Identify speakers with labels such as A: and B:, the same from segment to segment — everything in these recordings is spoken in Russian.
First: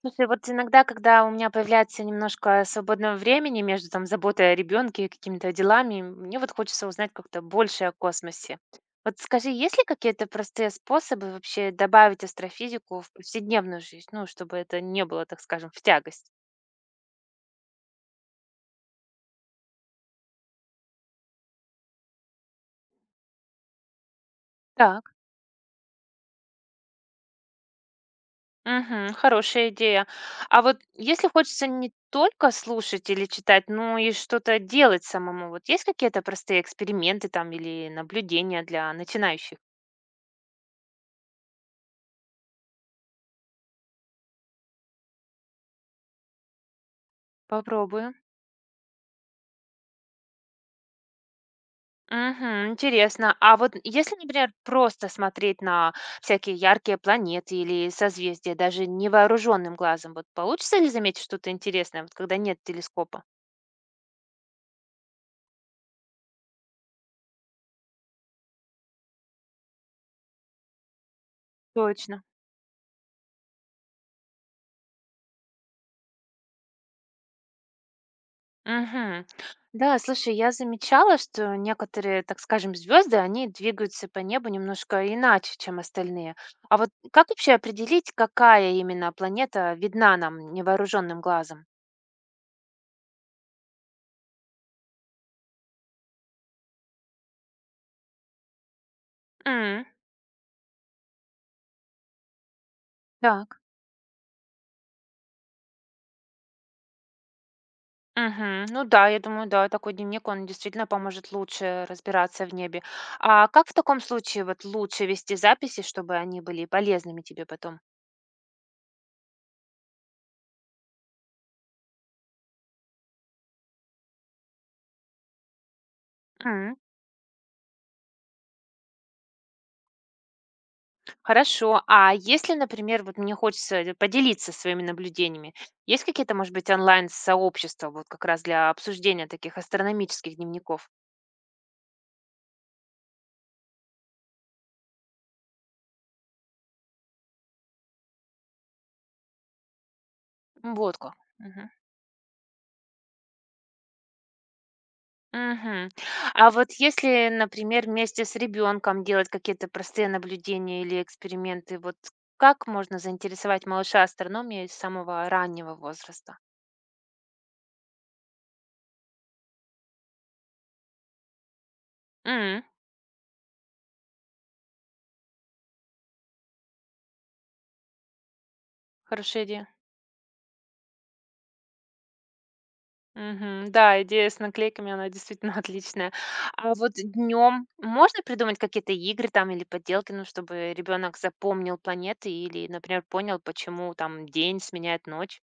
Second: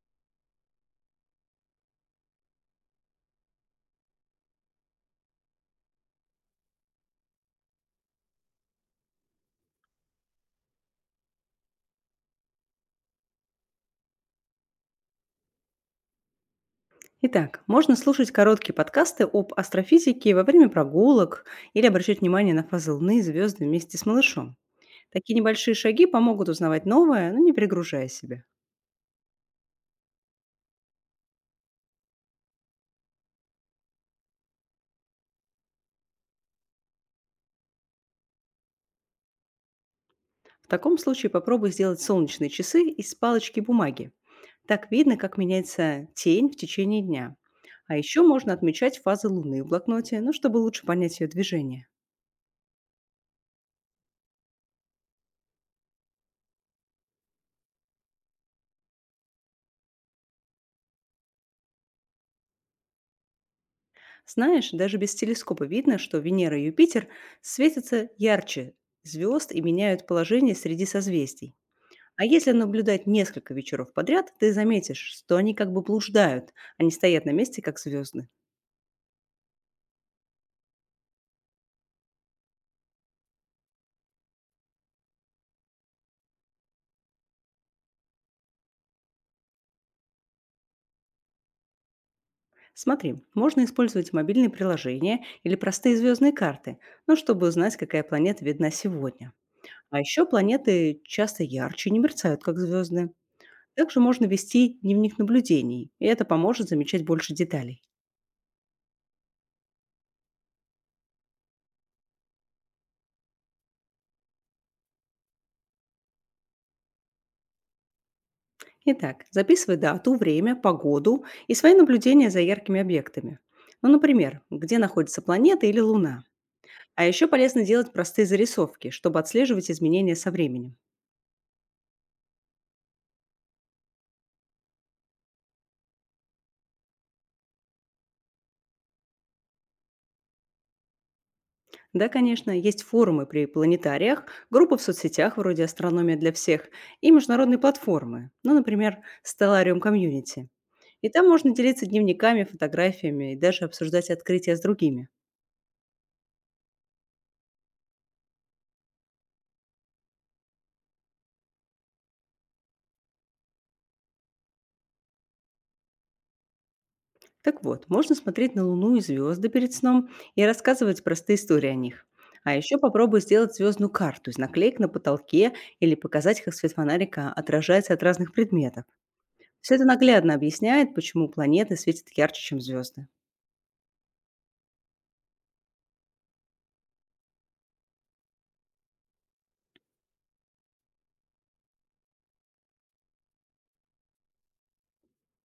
A: Слушай, вот иногда, когда у меня появляется немножко свободного времени между там заботой о ребенке и какими-то делами, мне вот хочется узнать как-то больше о космосе. Вот скажи, есть ли какие-то простые способы вообще добавить астрофизику в повседневную жизнь, ну, чтобы это не было, так скажем, в тягость?
B: Итак, можно слушать короткие подкасты об астрофизике во время прогулок или обращать внимание на фазы Луны и звезды вместе с малышом.
A: Так.
B: Такие небольшие шаги помогут узнавать новое, но не перегружая себя.
A: Угу, хорошая идея. А вот если хочется не только слушать или читать, но и что-то делать самому, вот есть какие-то простые эксперименты там или наблюдения для начинающих?
B: В таком случае попробуй сделать солнечные часы из палочки бумаги. Так видно, как меняется тень в течение дня. А
A: Попробуем.
B: еще можно отмечать фазы Луны в блокноте, ну, чтобы лучше понять ее движение.
A: Мгм. Интересно. А вот если, например, просто смотреть на всякие яркие планеты или созвездия, даже невооруженным глазом, вот получится ли заметить что-то интересное, вот когда нет телескопа?
B: Знаешь, даже без телескопа видно, что Венера и Юпитер светятся ярче звезд и меняют положение среди созвездий.
A: Точно.
B: А если наблюдать несколько вечеров подряд, ты заметишь, что они как бы блуждают, а не стоят на месте, как звезды.
A: Мгм. Да, слушай, я замечала, что некоторые, так скажем, звезды, они двигаются по небу немножко иначе, чем остальные. А вот как вообще определить, какая именно планета видна нам невооруженным глазом?
B: Смотри, можно использовать мобильные приложения или простые звездные карты, ну, чтобы узнать, какая планета видна сегодня.
A: М.
B: А еще планеты часто ярче и не мерцают, как звезды.
A: Так.
B: Также можно вести дневник наблюдений, и это поможет замечать больше деталей.
A: Мгм. Ну да, я думаю, да, такой дневник, он действительно поможет лучше разбираться в небе. А как в таком случае вот лучше вести записи, чтобы они были полезными тебе потом?
B: Итак, записывай дату, время, погоду и свои наблюдения за яркими объектами. Ну, например, где находится планета или Луна.
A: М.
B: А еще полезно делать простые зарисовки, чтобы отслеживать изменения со временем.
A: Хорошо. А если, например, вот мне хочется поделиться своими наблюдениями, есть какие-то, может быть, онлайн-сообщества вот как раз для обсуждения таких астрономических дневников?
B: Да, конечно, есть форумы при планетариях, группы в соцсетях вроде «Астрономия для всех» и международные платформы, ну, например, Stellarium Community.
A: Вот
B: И
A: как.
B: там можно делиться дневниками, фотографиями и даже обсуждать открытия с другими.
A: Мгм. А вот если, например, вместе с ребенком делать какие-то простые наблюдения или эксперименты, вот как можно заинтересовать малыша астрономией с самого раннего возраста?
B: Так вот, можно смотреть на Луну и звезды перед сном и рассказывать простые истории о них. А
A: М.
B: еще попробуй сделать звездную карту из наклеек на потолке или показать, как свет фонарика отражается от разных предметов.
A: Хорошая идея.
B: Все это наглядно объясняет, почему планеты светят ярче, чем звезды.
A: Мгм. Да, идея с наклейками, она действительно отличная. А вот днем можно придумать какие-то игры там или поделки, ну, чтобы ребенок запомнил планеты или, например, понял, почему там день сменяет ночь?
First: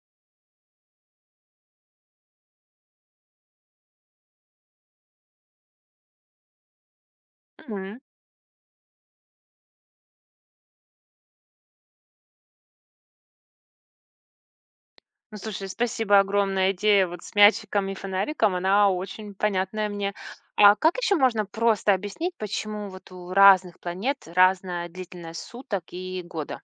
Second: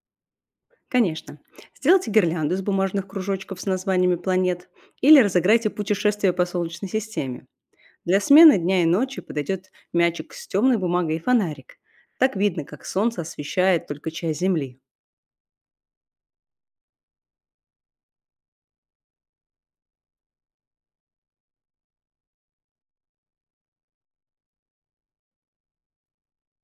B: Конечно. Сделайте гирлянду из бумажных кружочков с названиями планет или разыграйте путешествие по Солнечной системе. Для смены дня и ночи подойдет мячик с темной бумагой и фонарик. Так видно, как Солнце освещает только часть Земли.
A: Ну, слушай, спасибо огромное. Идея вот с мячиком и фонариком, она очень понятная мне. А как еще можно просто объяснить, почему вот у разных планет разная длительность суток и года?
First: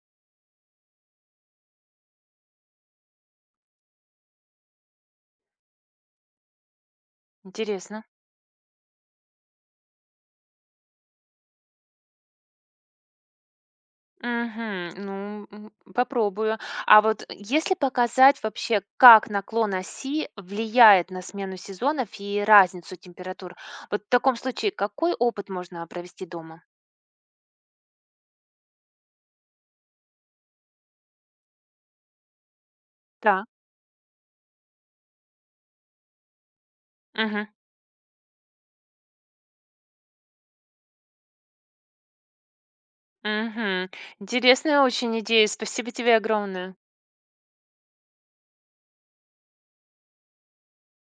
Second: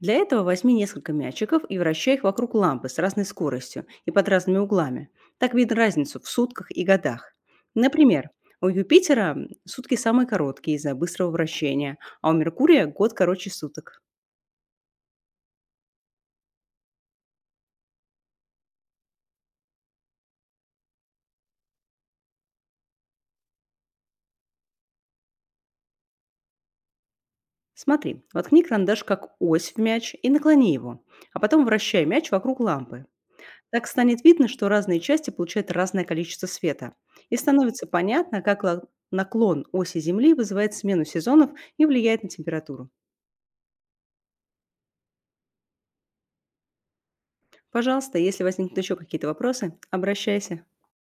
B: Для этого возьми несколько мячиков и вращай их вокруг лампы с разной скоростью и под разными углами. Так видно разницу в сутках и годах.
A: Интересно.
B: Например, у Юпитера сутки самые короткие из-за быстрого вращения, а у Меркурия год короче суток.
A: Мгм. Ну, попробую. А вот если показать вообще, как наклон оси влияет на смену сезонов и разницу температур, вот в таком случае какой опыт можно провести дома?
B: Смотри, воткни карандаш как ось в мяч и наклони его, а потом вращай мяч вокруг лампы.
A: Да.
B: Так станет видно, что разные части получают разное количество света. И
A: Мгм.
B: становится понятно, как наклон оси Земли вызывает смену сезонов и влияет на температуру.
A: Мгм. Интересная очень идея. Спасибо тебе огромное.
B: Пожалуйста, если возникнут еще какие-то вопросы, обращайся.